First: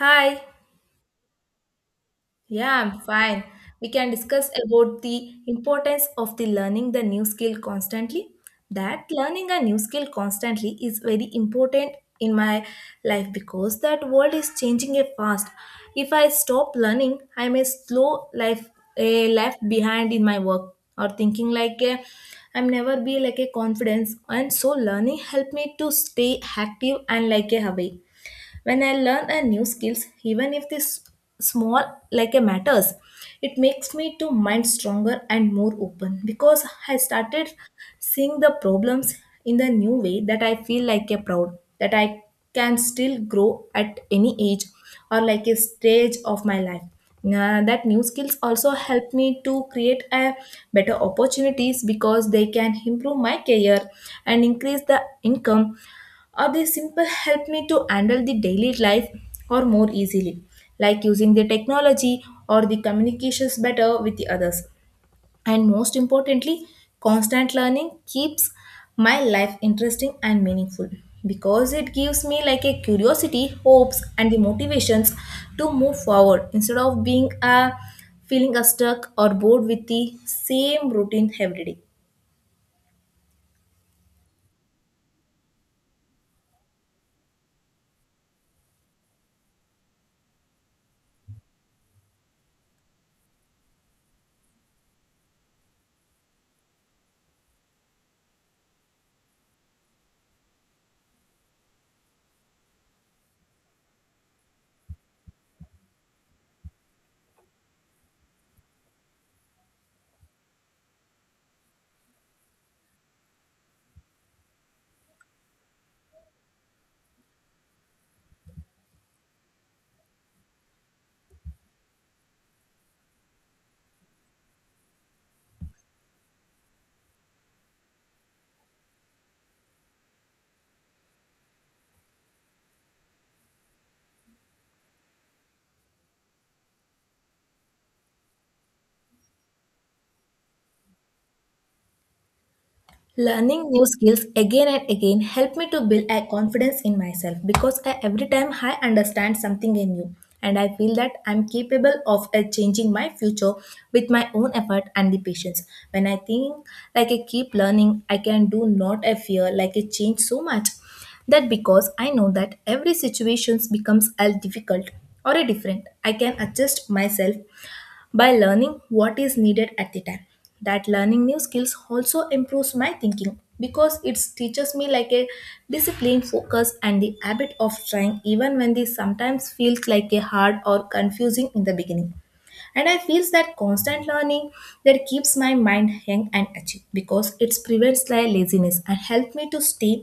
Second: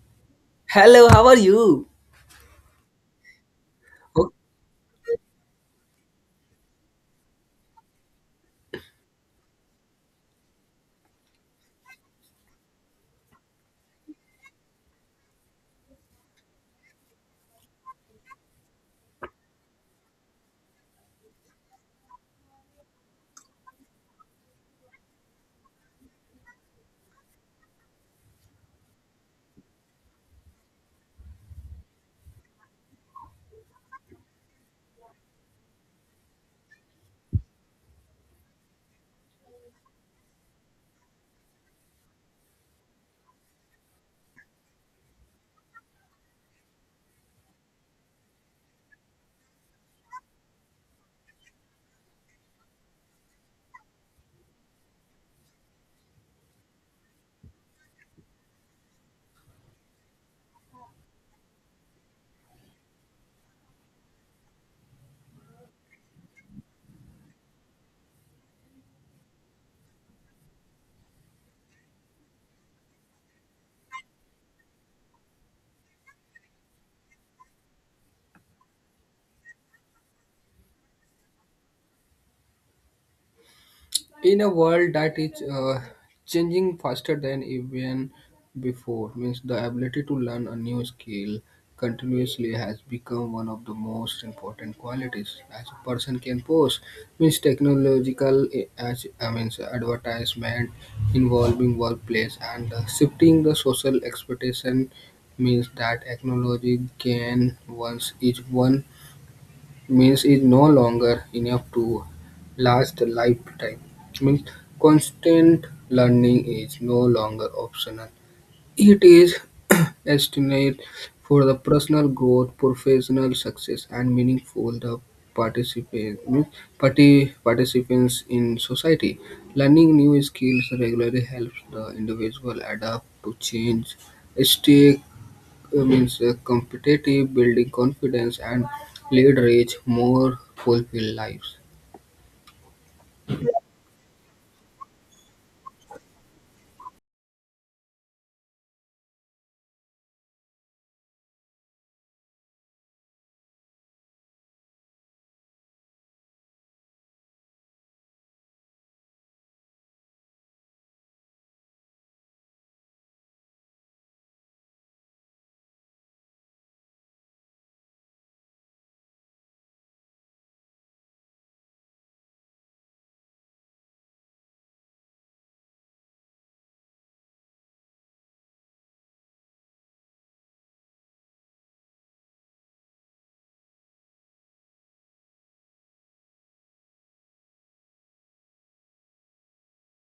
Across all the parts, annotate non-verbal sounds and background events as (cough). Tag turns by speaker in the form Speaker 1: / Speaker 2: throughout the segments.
Speaker 1: Hi.
Speaker 2: Hello, how are you?
Speaker 1: Yeah, I'm fine. We can
Speaker 2: Oh,
Speaker 1: discuss about the importance of the learning the new skill constantly. That learning a new skill constantly is very important in my life because that world is changing it fast. If I stop learning, I may slow life left behind in my work or thinking like I'm never be like a confidence. And so learning help me to stay active and like a away when I learn a new skills, even if this small like a matters, it makes me to mind stronger and more open because I started seeing the problems in the new way that I feel like a proud that I can still grow at any age or like a stage of my life. Nah, that new skills also help me to create a better opportunities because they can improve my career and increase the income, or they simple help me to handle the daily life or more easily, like using the technology or the communications better with the others. And most importantly, constant learning keeps my life interesting and meaningful because it gives me like a curiosity, hopes and the motivations to move forward instead of being a feeling a stuck or bored with the same routine every day.
Speaker 2: in a world that is changing faster than even before, means the ability to learn a new skill continuously has become one of the most important qualities as a person can possess. Means technological as I means advertisement involving workplace and the shifting the social expectation means that technology can once is one means is no longer enough to last a lifetime. Means constant learning is no longer optional. It is (clears throat) estimated for the personal growth, professional success, and meaningful the participate, means participants in society. Learning new skills regularly helps the individual adapt to change, stay means competitive, building confidence, and lead rich, more fulfilled lives.
Speaker 1: Learning new skills again and again helped me to build a confidence in myself because I, every time I understand something new and I feel that I'm capable of changing my future with my own effort and the patience. When I think like I keep learning, I can do not a fear like I change so much that because I know that every situation becomes a difficult or a different, I can adjust myself by learning what is needed at the time. That learning new skills also improves my thinking because it teaches me like a discipline focus and the habit of trying even when this sometimes feels like a hard or confusing in the beginning. And I feels that constant learning, that keeps my mind young and active because it prevents laziness and help me to stay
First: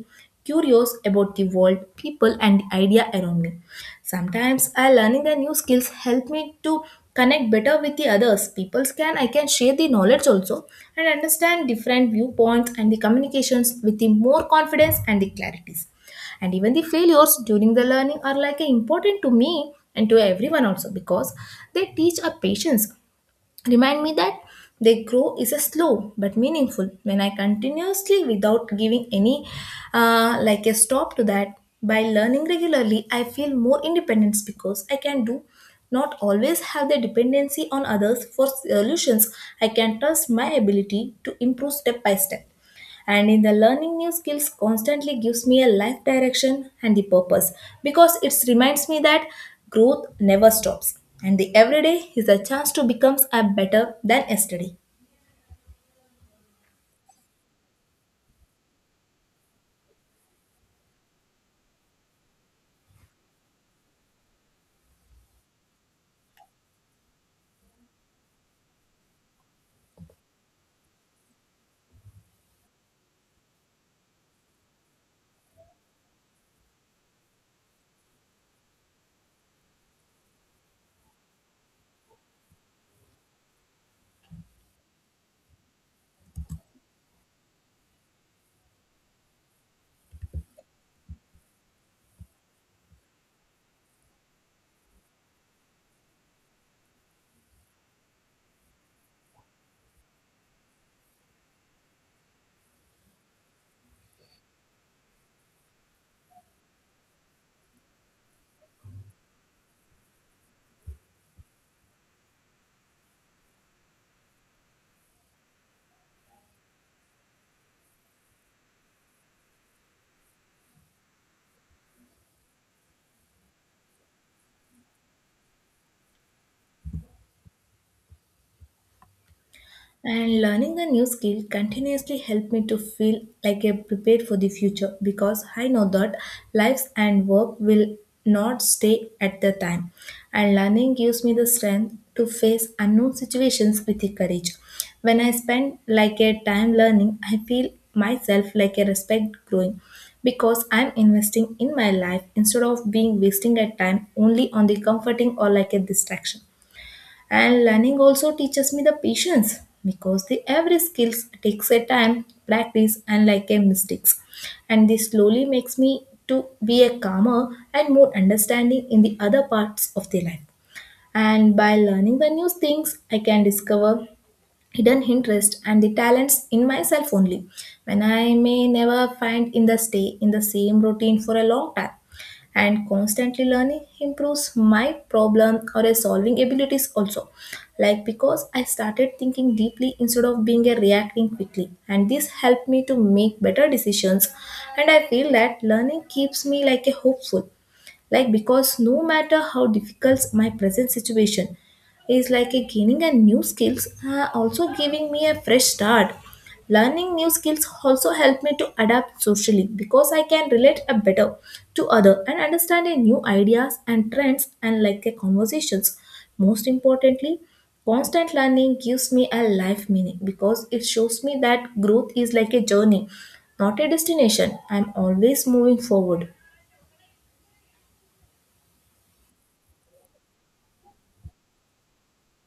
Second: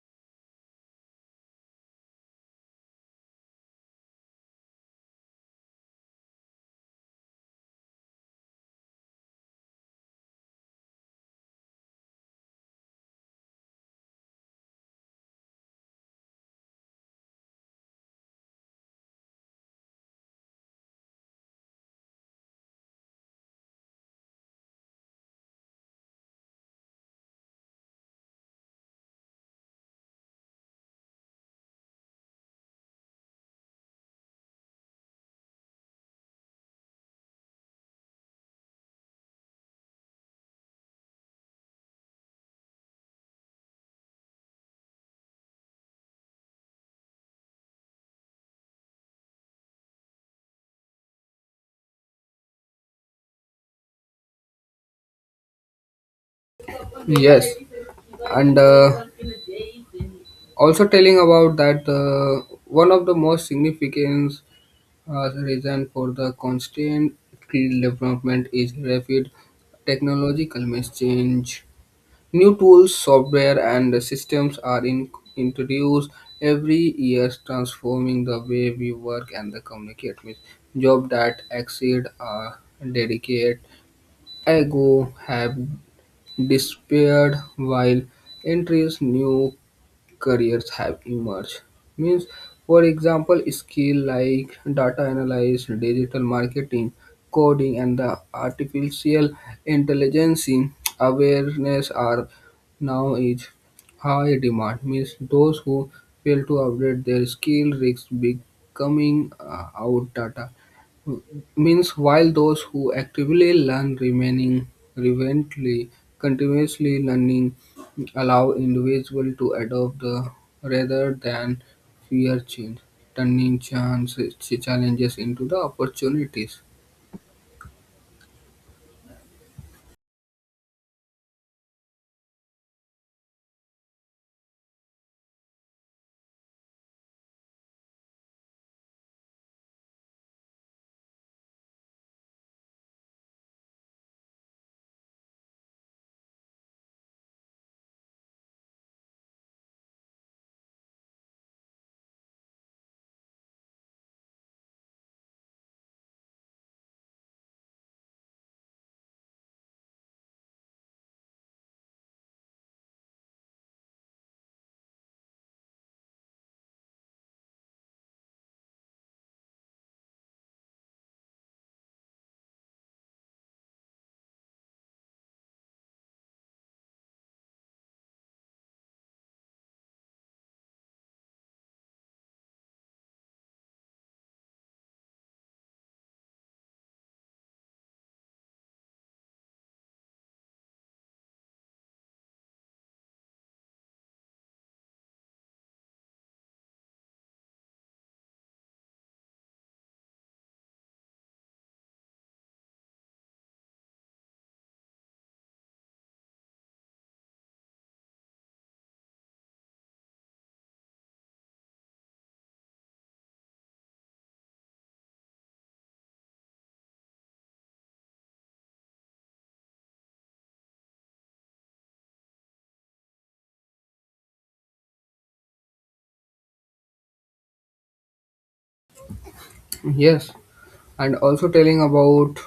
Speaker 1: curious about the world, people and the idea around me. Sometimes I learning the new skills help me to connect better with the others people. Can I can share the knowledge also and understand different viewpoints and the communications with the more confidence and the clarities. And even the failures during the learning are like important to me and to everyone also because they teach our patience, remind me that they grow is a slow but meaningful when I continuously without giving any like a stop to that. By learning regularly I feel more independence because I can do not always have the dependency on others for solutions. I can trust my ability to improve step by step. And in the learning new skills constantly gives me a life direction and the purpose because it reminds me that growth never stops and the everyday is a chance to become a better than yesterday.
Speaker 2: Yes, and also telling about that one of the most significant reason for the constant development is rapid technological means change. New tools, software, and systems are introduced every year, transforming the way we work and the communicate. With jobs that exceed a dedicated ago have disappeared, while entries new careers have emerged. Means, for example, skills like data analysis, digital marketing, coding, and the artificial intelligence awareness are now is high demand. Means those who fail to update their skill risk becoming out data, means while those who actively learn remaining relevantly continuously learning allow individual to adopt the rather than fear change turning chance challenges into the opportunities.
Speaker 1: And learning a new skill continuously helped me to feel like I'm prepared for the future because I know that lives and work will not stay at the time. And learning gives me the strength to face unknown situations with the courage. When I spend like a time learning, I feel myself like a respect growing because I'm investing in my life instead of being wasting a time only on the comforting or like a distraction. And learning also teaches me the patience because the every skills takes a time, practice, and like a mistakes. And this slowly makes me to be a calmer and more understanding in the other parts of the life. And by learning the new things, I can discover hidden interest and the talents in myself only when I may never find in the stay in the same routine for a long time. And constantly learning improves my problem or a solving abilities also, like because I started thinking deeply instead of being a reacting quickly, and this helped me to make better decisions. And I feel that learning keeps me like a hopeful, like because no matter how difficult my present situation is, like a gaining a new skills also giving me a fresh start. Learning new skills also help me to adapt socially because I can relate a better to other and understand a new ideas and trends and like a conversations. Most importantly, constant learning gives me a life meaning because it shows me that growth is like a journey, not a destination. I'm always moving forward.
Speaker 2: Yes, and also telling about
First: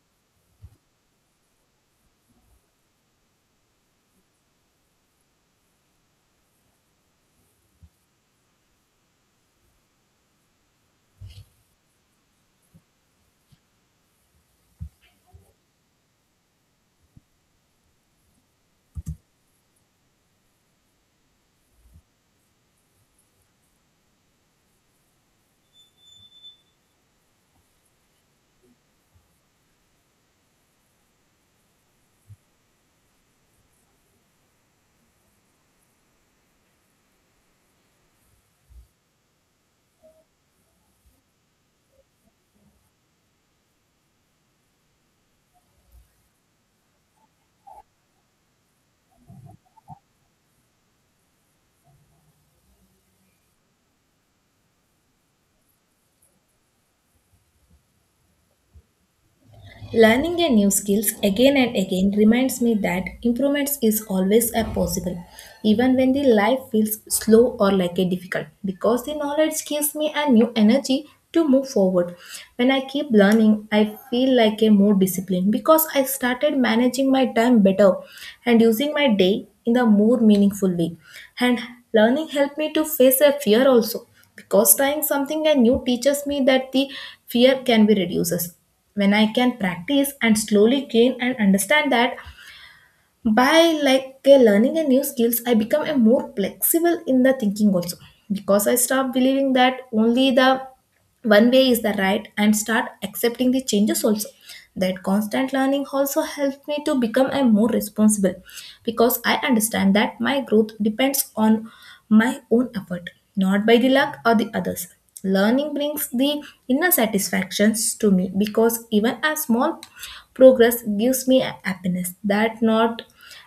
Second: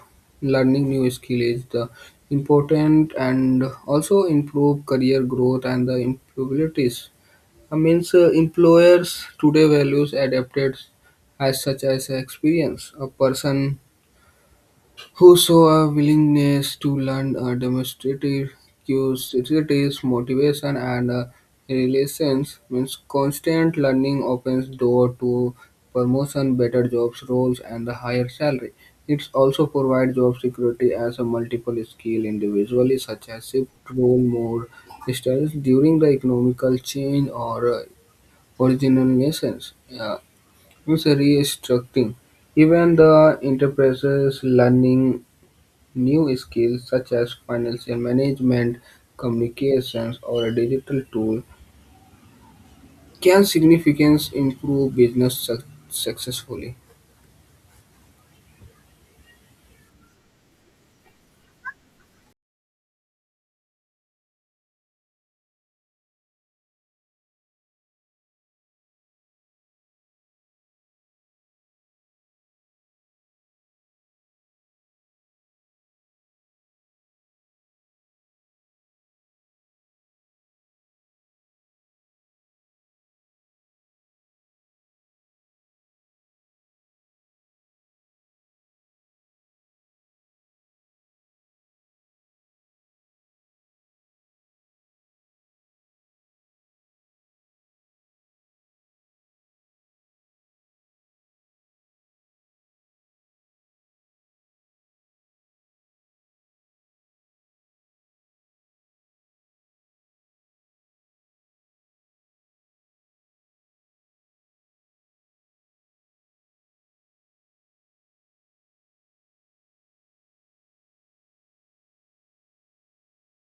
Speaker 2: learning new skill is the important and also improve career growth and the improvabilities. I means employers today values adapted as such as experience. A person who show a willingness to learn a demonstrative curiosity, motivation, and relations, means constant learning opens door to promotion, better jobs roles, and a higher salary. It also provides job security as a multiple skill individually, such as shift role mode styles during the economical change or original missions. Yeah, it's a restructuring. Even the enterprises learning new skills such as financial management, communications, or a digital tool can significantly improve business successfully.
Speaker 1: Learning a new skills again and again reminds me that improvements is always a possible, even when the life feels slow or like a difficult, because the knowledge gives me a new energy to move forward. When I keep learning, I feel like a more disciplined because I started managing my time better and using my day in a more meaningful way. And learning helped me to face a fear also because trying something and new teaches me that the fear can be reduced when I can practice and slowly gain and understand that. By like learning a new skills, I become a more flexible in the thinking also because I stop believing that only the one way is the right and start accepting the changes also. That constant learning also helped me to become a more responsible because I understand that my growth depends on my own effort, not by the luck or the others. Learning brings the inner satisfactions to me because even a small progress gives me a happiness that not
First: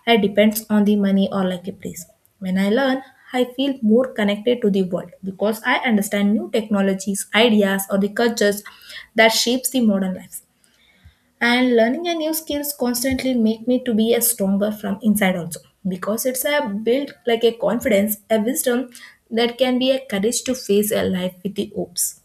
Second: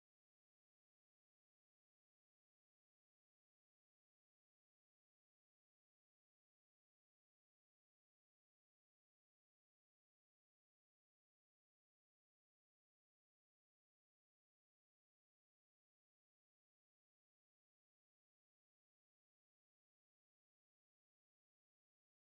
Speaker 1: it depends on the money or like a place. When I learn, I feel more connected to the world because I understand new technologies, ideas, or the cultures that shapes the modern life. And learning a new skills constantly make me to be a stronger from inside also because it's a build like a confidence, a wisdom that can be a courage to face a life with the hopes.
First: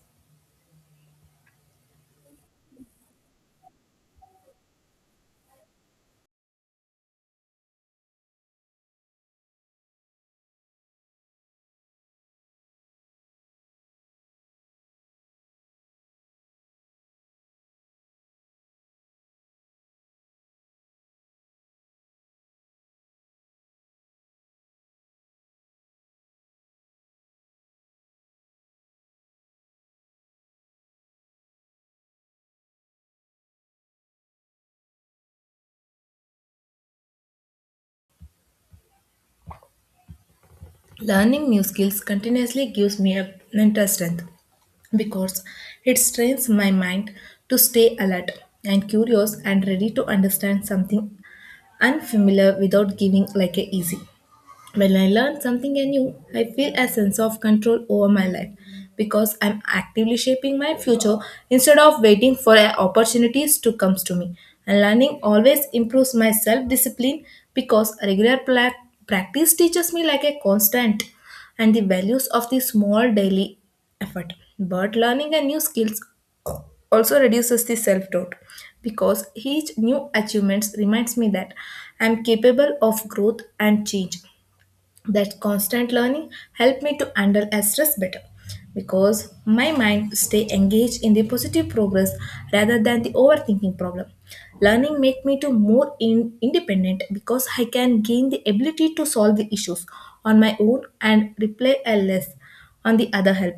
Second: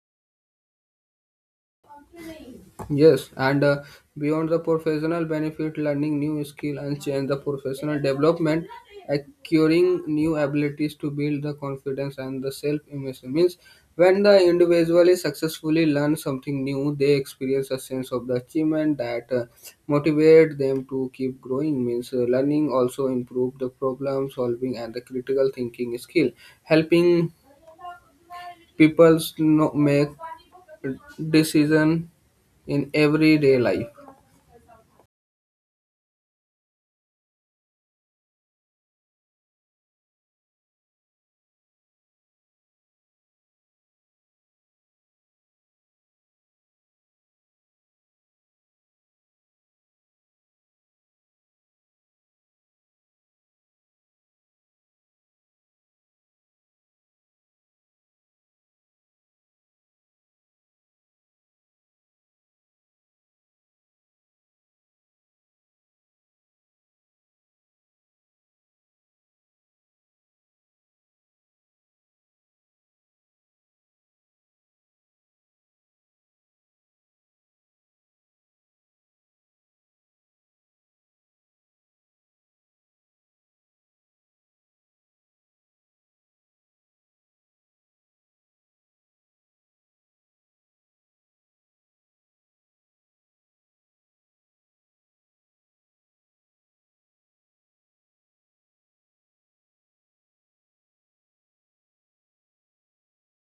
Speaker 2: Yes, and beyond the professional benefit, learning new skill and change the professional development, acquiring new abilities to build the confidence and the self-image, means when the individual is successfully learn something new, they experience a sense of the achievement that motivate them to keep growing. Means learning also improve the problem solving and the critical thinking skill, helping people, no, make decision in everyday life.
Speaker 1: Learning new skills continuously gives me a mental strength because it trains my mind to stay alert and curious and ready to understand something unfamiliar without giving like a easy. When I learn something new, I feel a sense of control over my life because I'm actively shaping my future instead of waiting for opportunities to come to me. And learning always improves my self discipline because regular practice teaches me like a constant and the values of the small daily effort. But learning a new skills also reduces the self doubt because each new achievements reminds me that I'm capable of growth and change. That constant learning helped me to handle stress better because my mind stay engaged in the positive progress rather than the overthinking problem. Learning make me to more independent because I can gain the ability to solve the issues on my own and rely less on the other help.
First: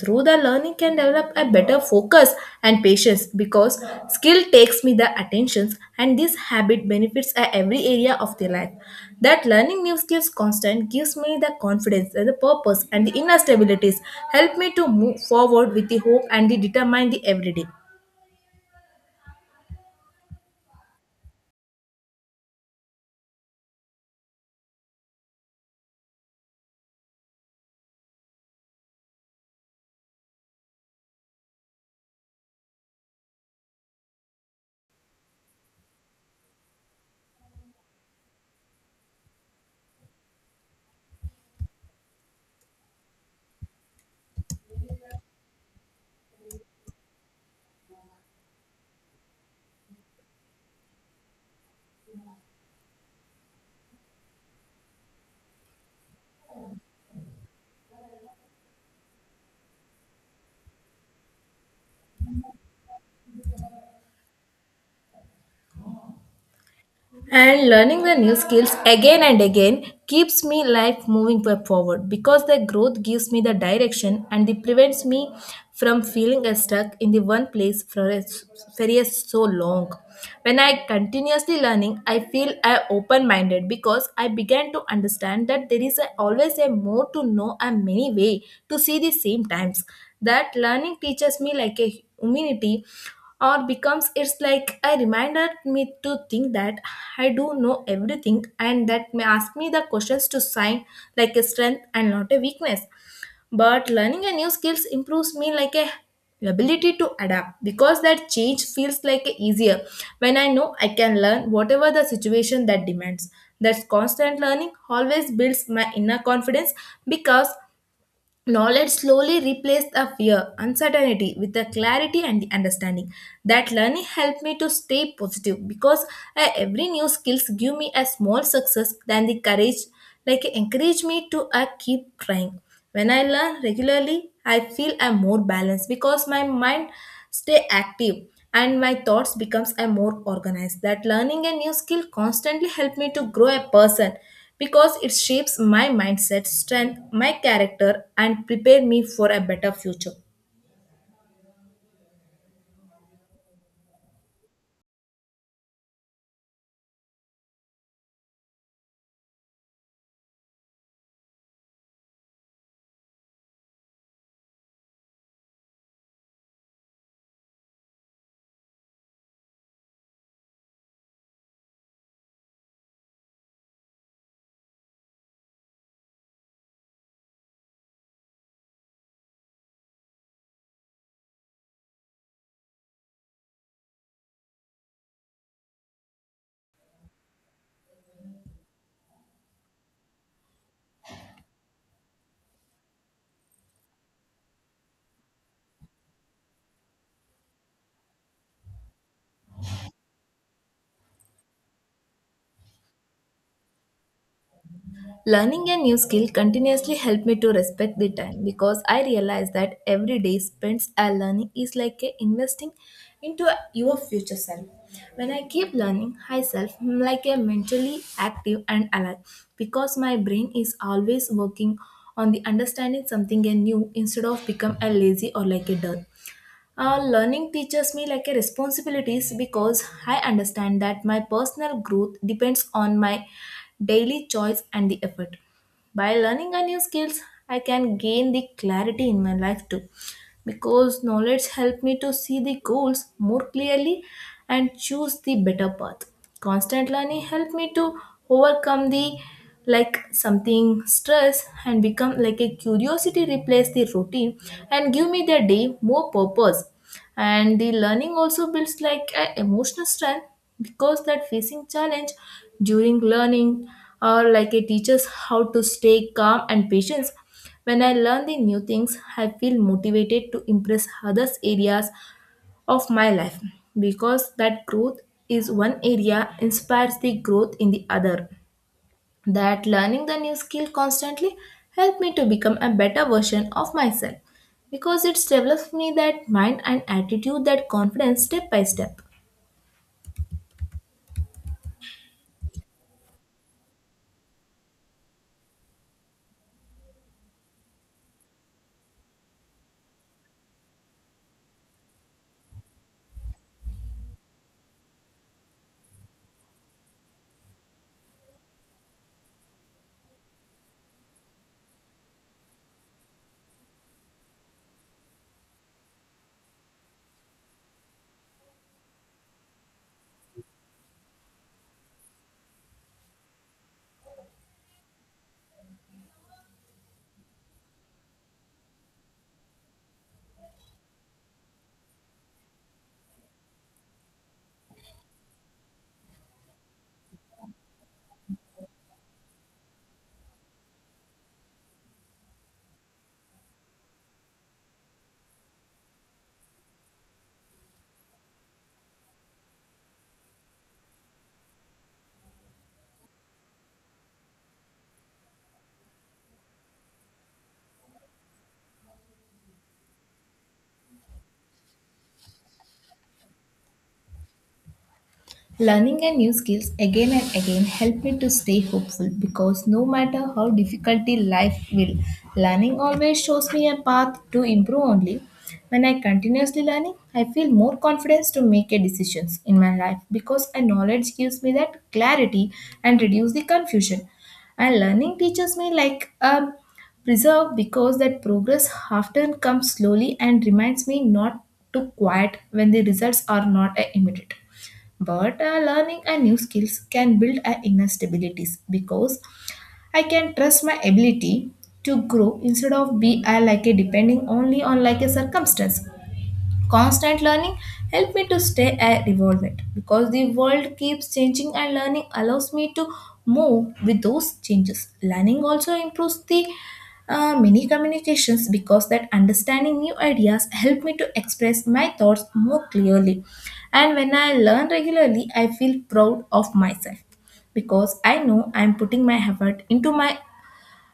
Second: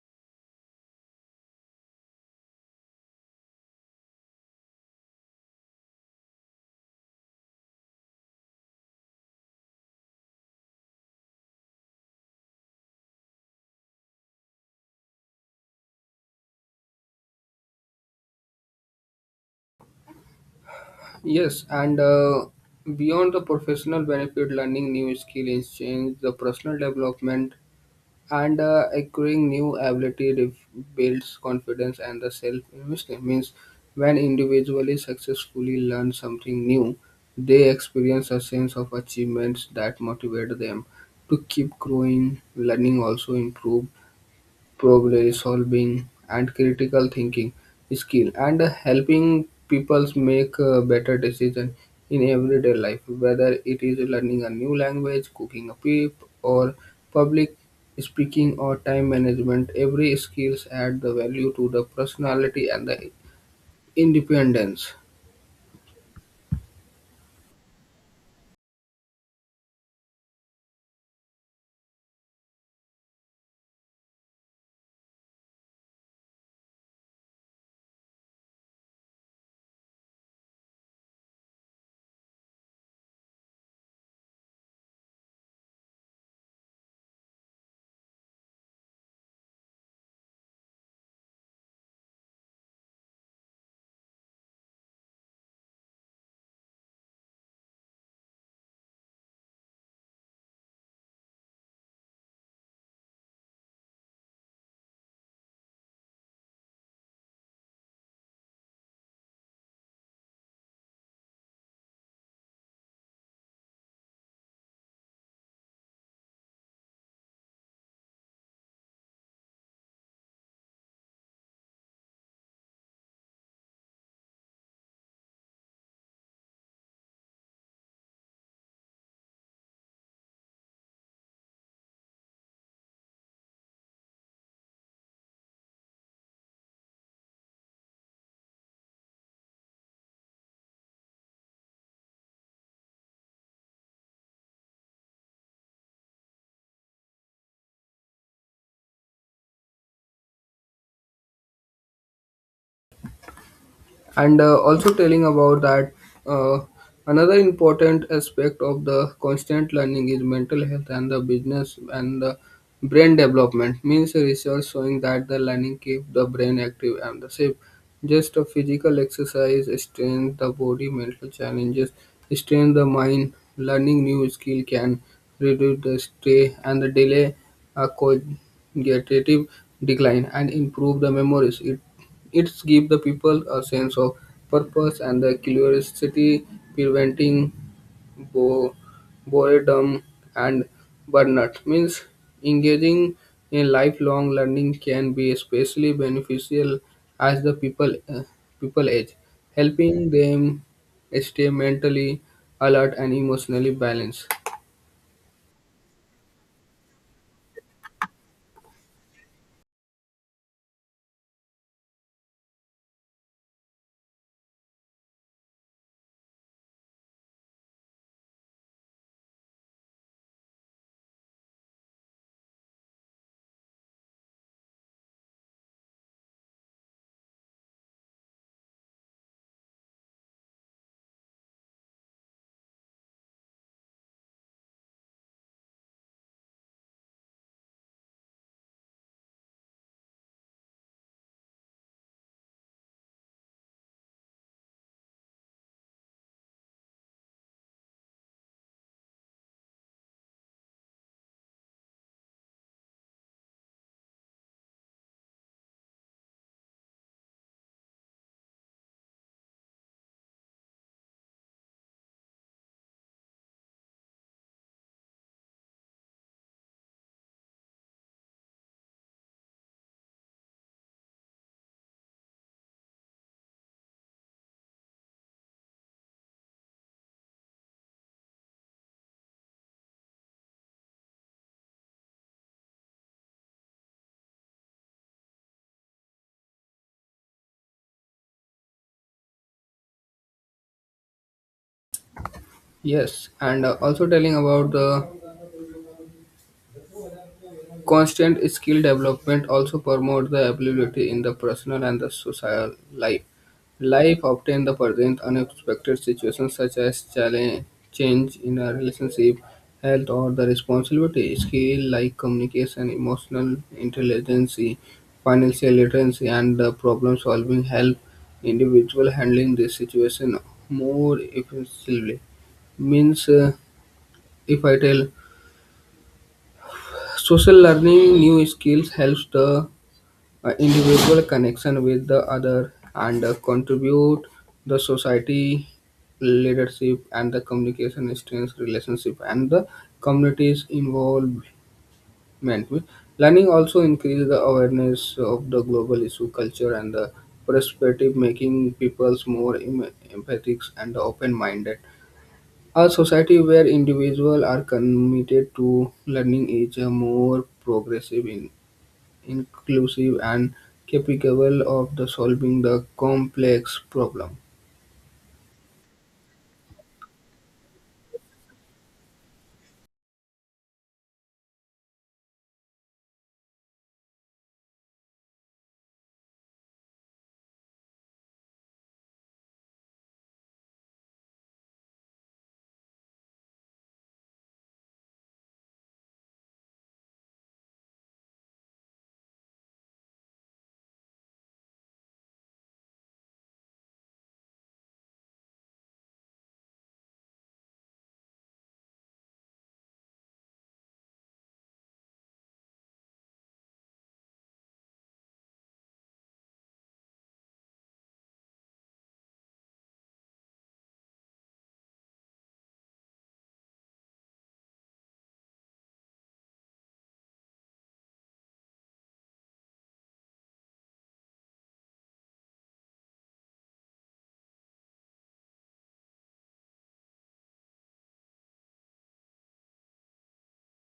Speaker 1: Through the learning can develop a better focus and patience because skill takes me the attentions, and this habit benefits a every area of the life. That learning new skills constant gives me the confidence and the purpose and the inner stabilities, help me to move forward with the hope and the determine the everyday.
Speaker 2: Yes, and beyond the professional benefit, learning new skill is change the personal development and acquiring new ability builds confidence and the self esteem. Means when individually successfully learn something new, they experience a sense of achievements that motivate them to keep growing. Learning also improve problem solving and critical thinking skill and helping people make better decisions in everyday life, whether it is learning a new language, cooking a pip, or public speaking, or time management. Every skills add the value to the personality and the independence.
Speaker 1: And learning the new skills again and again keeps me life moving forward because the growth gives me the direction and it prevents me from feeling stuck in the one place for a very a so long. When I continuously learning, I feel I open minded because I began to understand that there is always a more to know and many way to see the same times. That learning teaches me like a humanity or becomes it's like a reminder me to think that I do know everything, and that may ask me the questions to sign like a strength and not a weakness. But learning a new skills improves me like a ability to adapt because that change feels like a easier when I know I can learn whatever the situation that demands. That constant learning always builds my inner confidence because knowledge slowly replaced the fear, uncertainty with the clarity and the understanding. That learning helped me to stay positive because every new skills give me a small success than the courage, like encourage me to keep trying. When I learn regularly, I feel I'm more balanced because my mind stay active and my thoughts becomes a more organized. That learning a new skill constantly help me to grow a person because it shapes my mindset, strength, my character, and prepare me for a better future.
Speaker 2: And also telling about that uh, another important aspect of the constant learning is mental health and the business and the brain development, means research showing that the learning keep the brain active and the safe, just a physical exercise strain the body, mental challenges strain the mind. Learning new skill can reduce the stay and the delay a cognitive decline and improve the memories. It gives the people a sense of purpose and the curiosity, preventing bo- boredom and burnout. Means engaging in lifelong learning can be especially beneficial as the people age, helping them stay mentally alert and emotionally balanced.
Speaker 1: Learning a new skill continuously helped me to respect the time because I realize that every day spent a learning is like a investing into your future self. When I keep learning myself, I'm like a mentally active and alive because my brain is always working on the understanding something new instead of become a lazy or like a dull. Learning teaches me like a responsibilities because I understand that my personal growth depends on my daily choice and the effort. By learning a new skills, I can gain the clarity in my life too. Because knowledge help me to see the goals more clearly and choose the better path. Constant learning help me to overcome the like something stress and become like a curiosity replace the routine and give me the day more purpose, and the learning also builds like a emotional strength because that facing challenge during learning or like it teaches how to stay calm and patience. When I learn the new things, I feel motivated to impress others areas of my life because that growth is one area inspires the growth in the other. That learning the new skill constantly helped me to become a better version of myself because it's developed me that mind and attitude, that confidence step by step.
Speaker 2: Yes, and also telling about the constant skill development also promotes the ability in the personal and the social life. Life often the present unexpected situations such as challenge, change in a relationship, health, or the responsibility. Skill like communication, emotional intelligence, financial literacy, and the problem solving help individual handling this situation more effectively. Means, if I tell, social learning new skills helps the individual connection with the other and contribute the society. Leadership and the communication strength relationship and the communities involvement. With learning also increase the awareness of the global issue, culture, and the perspective, making peoples more empathic and open-minded. A society where individuals are committed to learning is a more progressive, in inclusive, and capable of the solving the complex problem.
Speaker 1: Learning a new skills again and again help me to stay hopeful because no matter how difficulty life will, learning always shows me a path to improve only. When I continuously learning, I feel more confidence to make a decisions in my life because a knowledge gives me that clarity and reduce the confusion. And learning teaches me like a preserve because that progress often comes slowly and reminds me not to quiet when the results are not immediate. But learning a new skills can build a inner stabilities because I can trust my ability to grow instead of be like a depending only on like a circumstance. Constant learning helped me to stay at evolved because the world keeps changing and learning allows me to move with those changes. Learning also improves the many communications because that understanding new ideas help me to express my thoughts more clearly. And when I learn regularly, I feel proud of myself because I know I am putting my effort into my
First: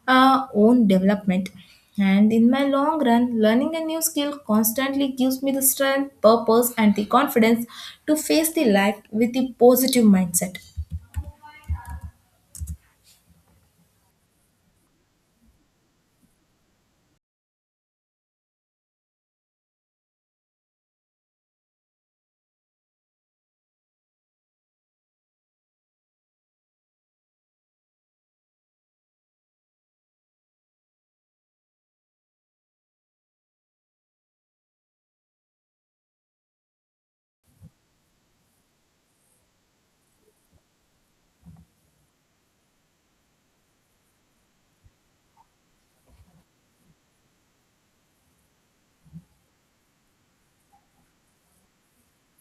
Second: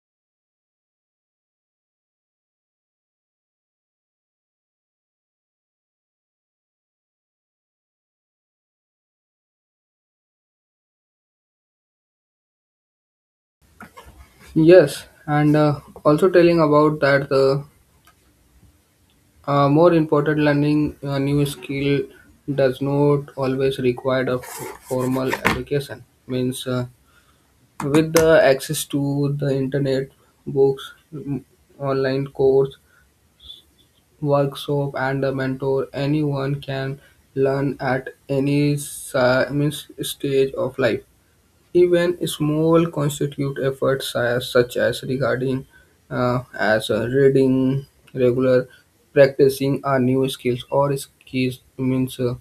Speaker 1: own development. And in my long run, learning a new skill constantly gives me the strength, purpose, and the confidence to face the life with a positive mindset.
Speaker 2: Yes, and also telling about that the more important learning a new skill does not always require a formal education, means with the access to the internet, books, online course, workshop, and a mentor, anyone can learn at any means stage of life. Even small constitute efforts such as regarding as reading regular, practicing a new skills or skills, means uh,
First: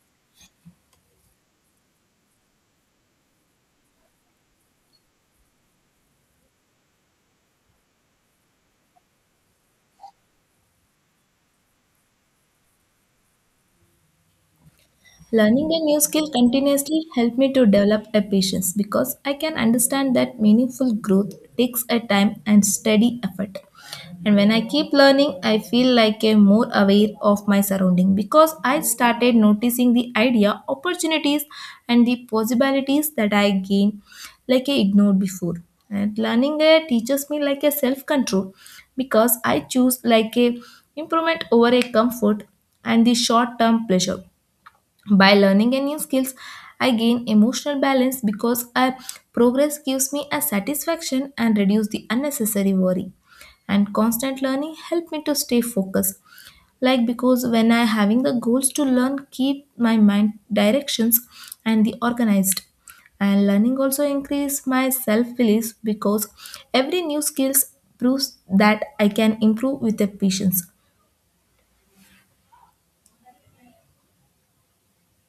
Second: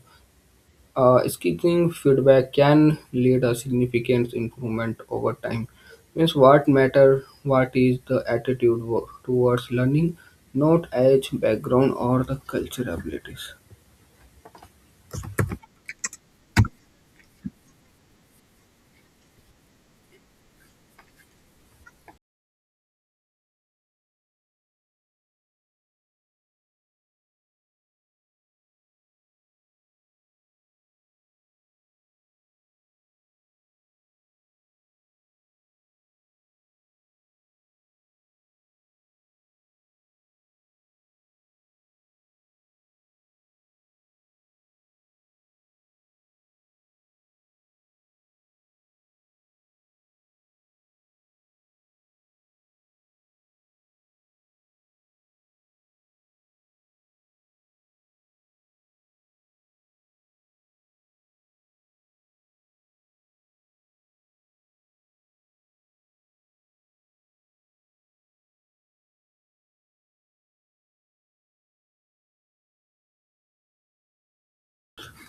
Speaker 2: uh, skipping feedback can lead a significant improvement over time. Means what matter what is the attitude towards learning, not age, background, or the cultural abilities.
Speaker 1: Learning a new skill continuously helped me to develop a patience because I can understand that meaningful growth takes a time and steady effort. And when I keep learning, I feel like a more aware of my surrounding because I started noticing the idea, opportunities, and the possibilities that I gain like I ignored before. And learning teaches me like a self control because I choose like a improvement over a comfort and the short term pleasure. By learning a new skills, I gain emotional balance because I progress gives me a satisfaction and reduce the unnecessary worry. And constant learning help me to stay focused. Like because when I having the goals to learn, keep my mind directions and the organized. And learning also increase my self belief because every new skills proves that I can improve with the patience.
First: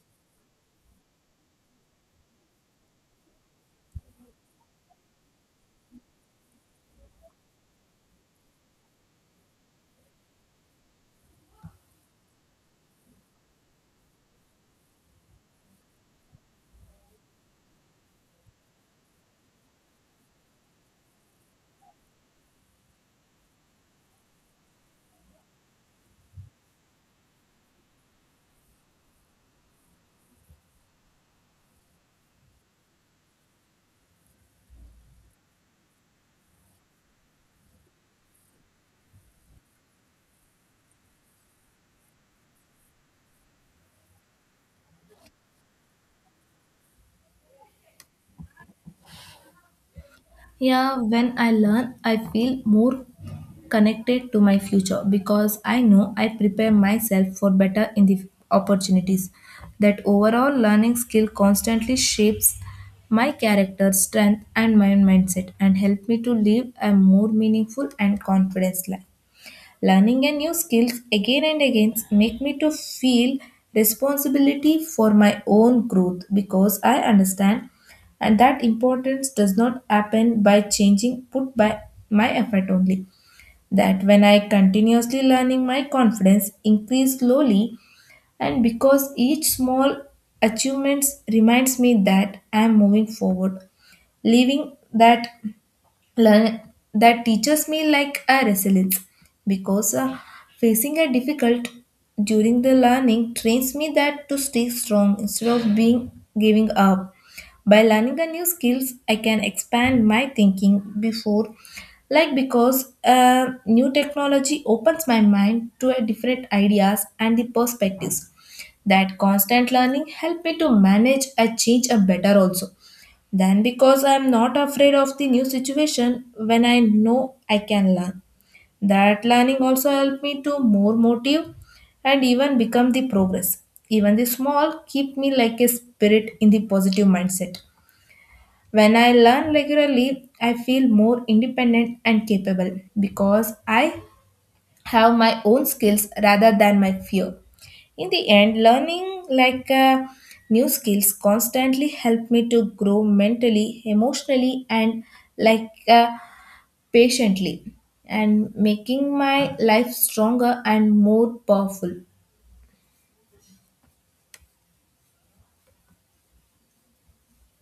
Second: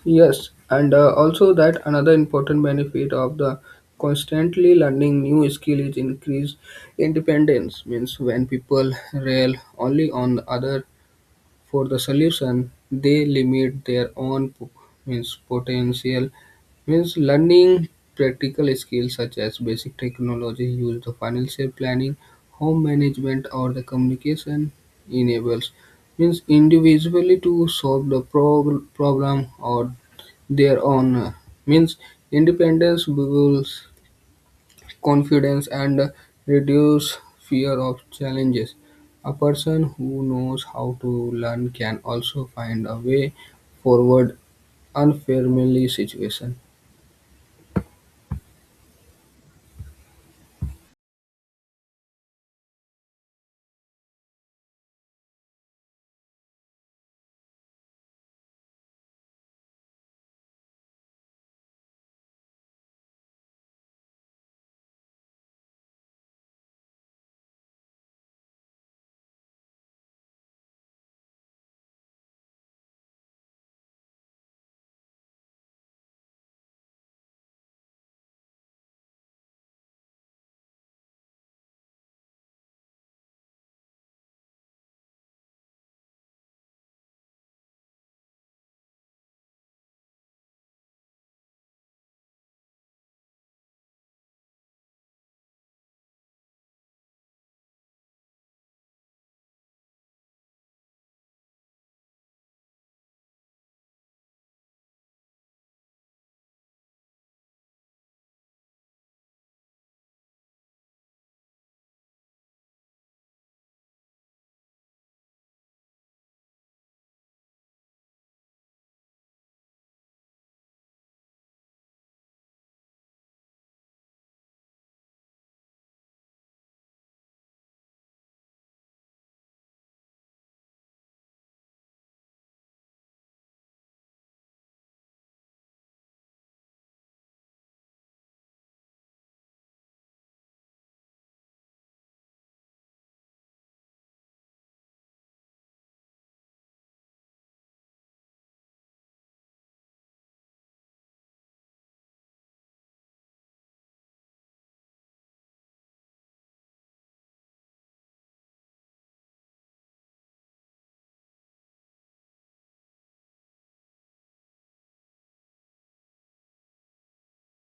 Speaker 2: Yes, and also that another important benefit of the constantly learning new skill is increased independence. Means when people rely only on other for the solution, they limit their own means potential, means learning practical skills such as basic technology use, the financial planning, home management, or the communication enables, means individually to solve the problem or their own means independence goals, confidence, and reduce fear of challenges. A person who knows how to learn can also find a way forward unfamiliar situation.
Speaker 1: Yeah, when I learn, I feel more connected to my future because I know I prepare myself for better in the opportunities. That overall learning skill constantly shapes my character, strength, and my mindset and help me to live a more meaningful and confident life. Learning a new skills again and again make me to feel responsibility for my own growth because I understand and that importance does not happen by changing put by my effort only. That when I continuously learning my confidence increase slowly and because each small achievements reminds me that I am moving forward, leaving that learn that teaches me like a resilience because facing a difficult during the learning trains me that to stay strong instead of being giving up. By learning the new skills, I can expand my thinking before, like, because new technology opens my mind to a different ideas and the perspectives. That constant learning help me to manage a change a better also then, because I am not afraid of the new situation when I know I can learn. That learning also helped me to more motive and even become the progress. Even the small keep me like a spirit in the positive mindset. When I learn regularly, I feel more independent and capable because I have my own skills rather than my fear. In the end, learning like new skills constantly help me to grow mentally, emotionally, and like patiently, and making my life stronger and more powerful.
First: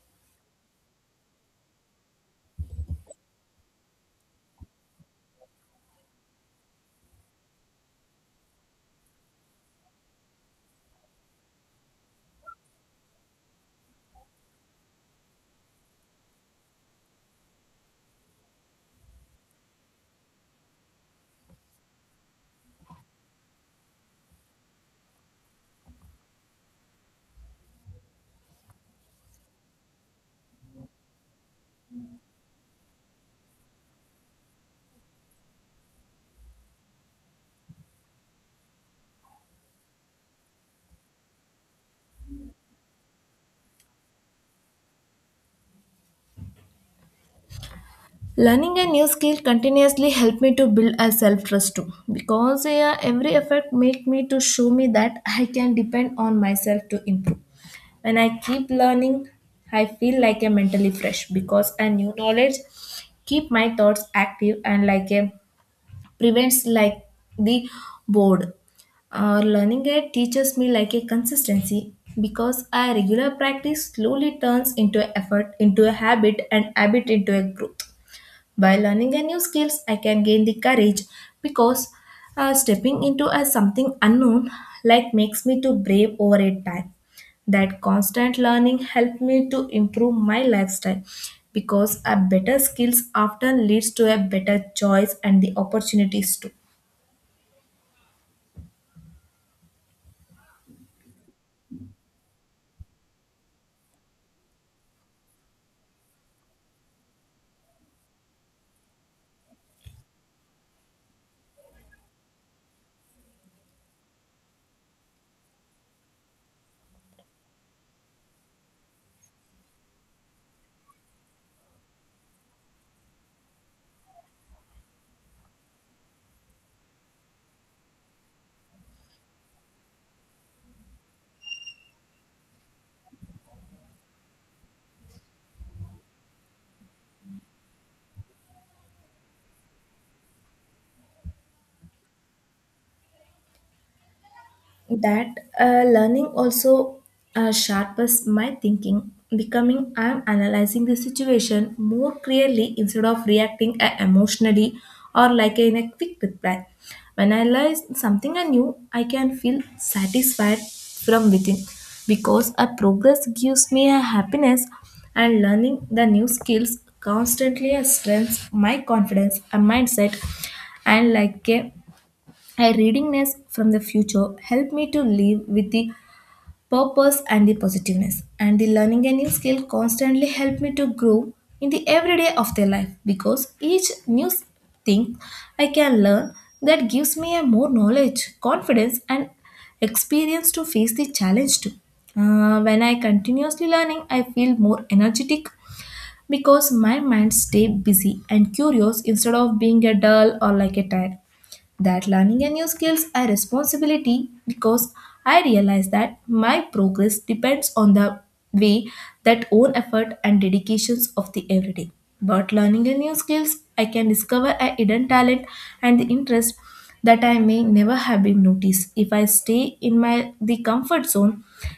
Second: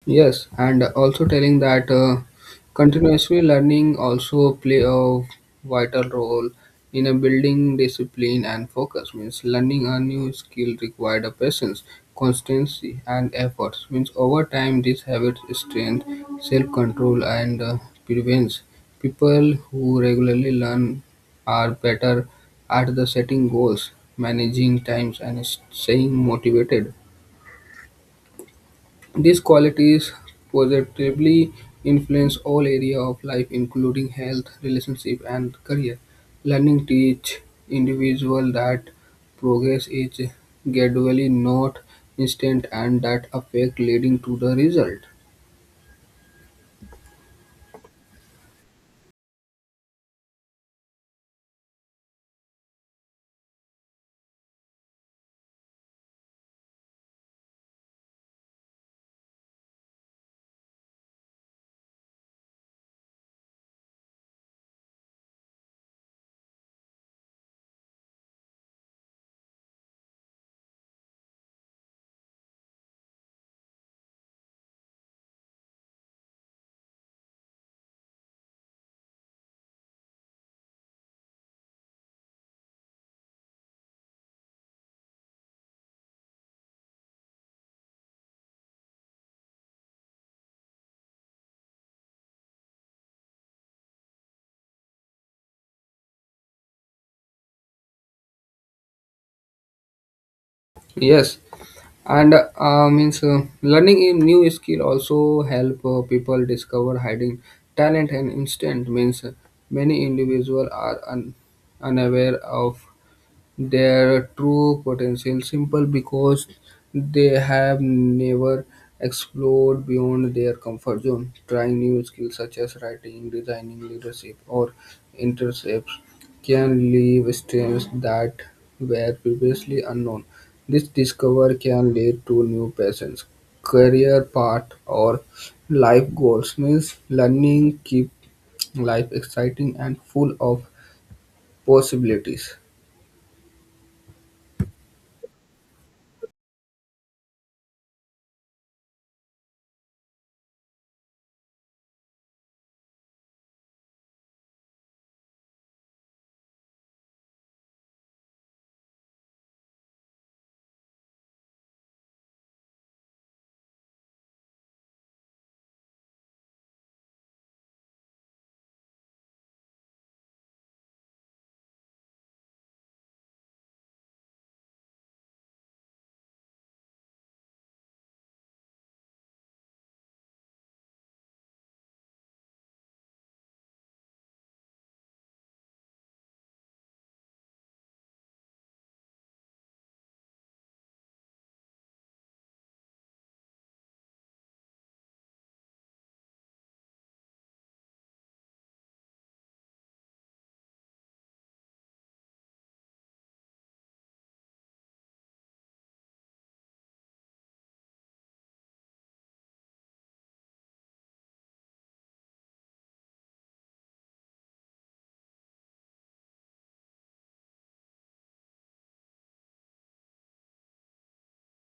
Speaker 2: Yes, and also telling that continuously learning also play a vital role in a building discipline and focus. Means learning a new skill required a patience, constancy, and efforts. Means over time, this habit strengthen self-control and prevents. People who regularly learn are better at the setting goals, managing times, and staying motivated. These qualities positively influence all areas of life, including health, relationship, and career. Learning teach individual that progress is gradually, not instant, and that affect leading to the result.
Speaker 1: Learning a new skill continuously helped me to build a self trust too, because yeah, every effort make me to show me that I can depend on myself to improve. When I keep learning, I feel like a mentally fresh because a new knowledge keep my thoughts active and like a prevents like the bored. Learning it teaches me like a consistency because a regular practice slowly turns into effort into a habit and habit into a group. By learning a new skills, I can gain the courage because stepping into a something unknown like makes me to brave over a time. That constant learning helped me to improve my lifestyle because a better skills often leads to a better choice and the opportunities too.
Speaker 2: Yes, and means learning a new skill also help people discover hiding talent and instant, means many individuals are unaware of their true potential simple because they have never explored beyond their comfort zone. Trying new skills such as writing, designing, leadership, or intercepts can leave strengths that were previously unknown. This discovery can lead to new passions, career path, or life goals. Means learning keep life exciting and full of possibilities.
Speaker 1: That learning also sharpens my thinking becoming I'm analyzing the situation more clearly instead of reacting emotionally or like in a quick reply. When I learn something new, I can feel satisfied from within because a progress gives me a happiness, and learning the new skills constantly strengthens my confidence and mindset and like a readingness from the future helped me to live with the purpose and the positiveness. And the learning a new skill constantly helped me to grow in the everyday of their life because each new thing I can learn, that gives me a more knowledge, confidence, and experience to face the challenge too. When I continuously learning, I feel more energetic because my mind stay busy and curious instead of being a dull or like a tired. That learning a new skills a responsibility because I realize that my progress depends on the way, that own effort and dedications of the everyday. But learning a new skills, I can discover a hidden talent and the interest that I may never have been noticed. If I stay in my the comfort zone,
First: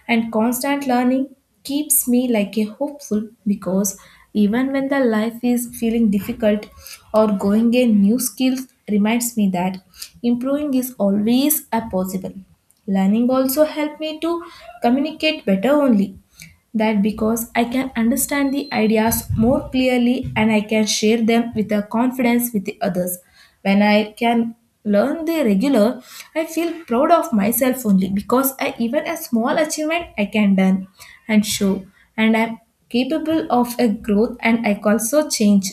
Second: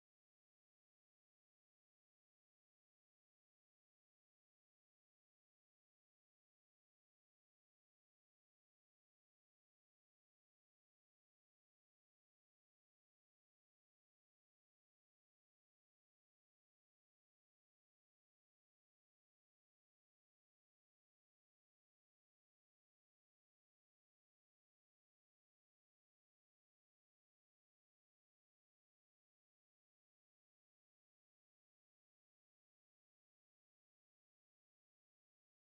Speaker 1: and constant learning keeps me like a hopeful because even when the life is feeling difficult or going a new skill reminds me that improving is always a possible. Learning also helped me to communicate better only that because I can understand the ideas more clearly, and I can share them with a confidence with the others. When I can learn the regular, I feel proud of myself only because I even a small achievement I can done and show, and I'm capable of a growth and I also change.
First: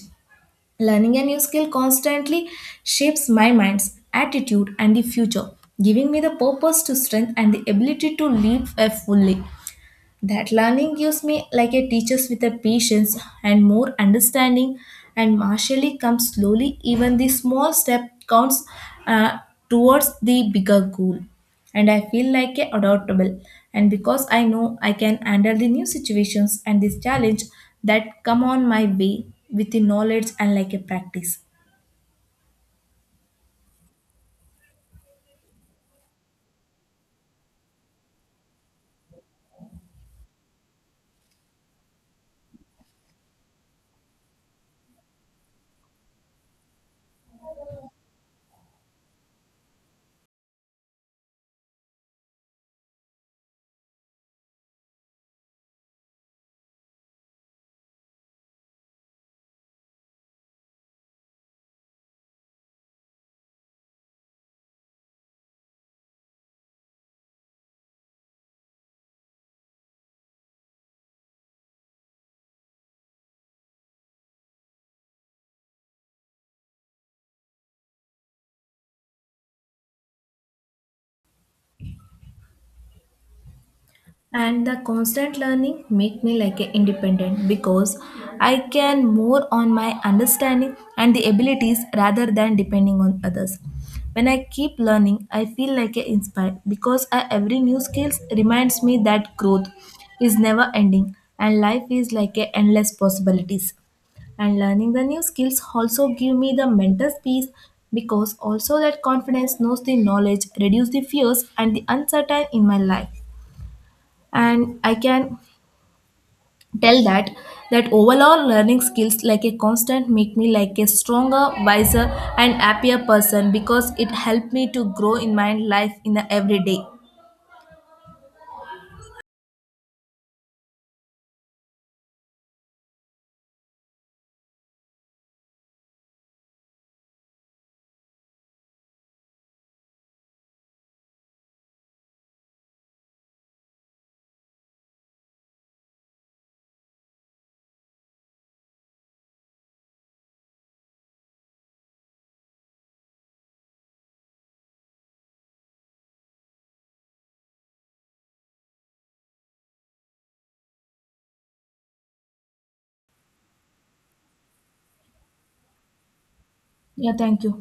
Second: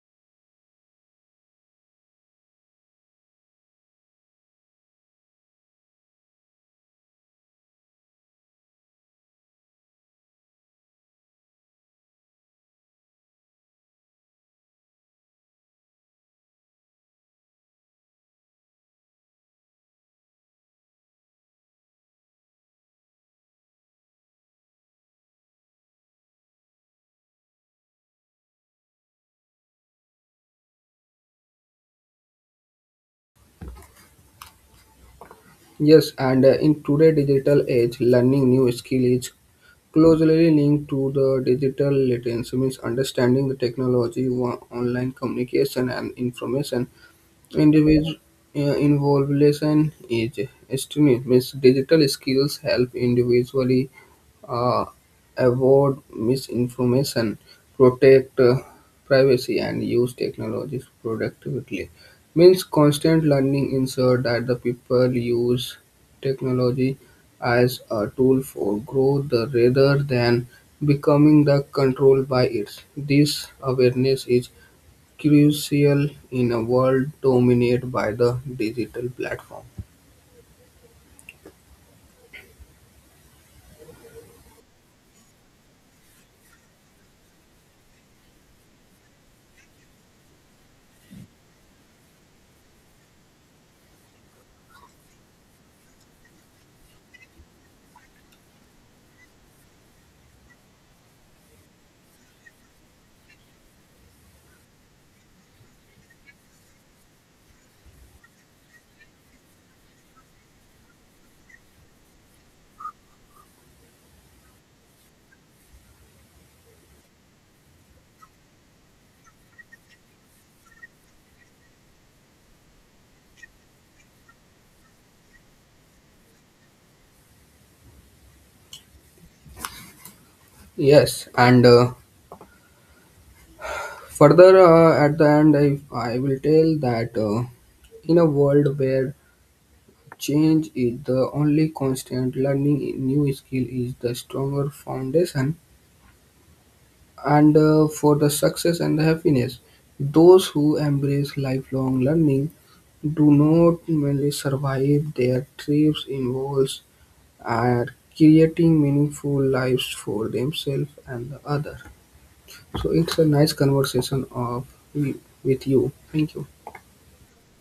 Speaker 1: Learning a new skill constantly shapes my mind's attitude and the future, giving me the purpose to strength and the ability to live a fully. That learning gives me like a teacher's with a patience and more understanding and martially comes slowly. Even the small step counts uh, towards the bigger goal. And I feel like a adaptable. And because I know I can handle the new situations and this challenge that come on my way with the knowledge and like a practice.
Speaker 2: Yes, and in today's digital age, learning new skill is closely linked to the digital literacy, means understanding the technology, online communication, and information. Individual involvement is extreme. Means digital skills help individually uh, avoid misinformation, protect privacy, and use technologies productively. Means constant learning ensure that the people use technology as a tool for growth rather than becoming the control by it. This awareness is crucial in a world dominated by the digital platform.
Speaker 1: And the constant learning make me like a independent because I can more on my understanding and the abilities rather than depending on others. When I keep learning, I feel like a inspired because every new skills reminds me that growth is never ending and life is like a endless possibilities. And learning the new skills also give me the mental peace because also that confidence knows the knowledge reduce the fears and the uncertain in my life. And I can tell that, that overall learning skills like a constant make me like a stronger wiser and happier person because it helped me to grow in my life in the everyday.
Speaker 2: Yes, and further, at the end, I will tell that in a world where change is the only constant, learning new skill is the stronger foundation and for the success and the happiness. Those who embrace lifelong learning do not merely survive their trips involves and creating meaningful lives for themselves and the other. So it's a nice conversation of with you. Thank you.
Speaker 1: Yeah, thank you.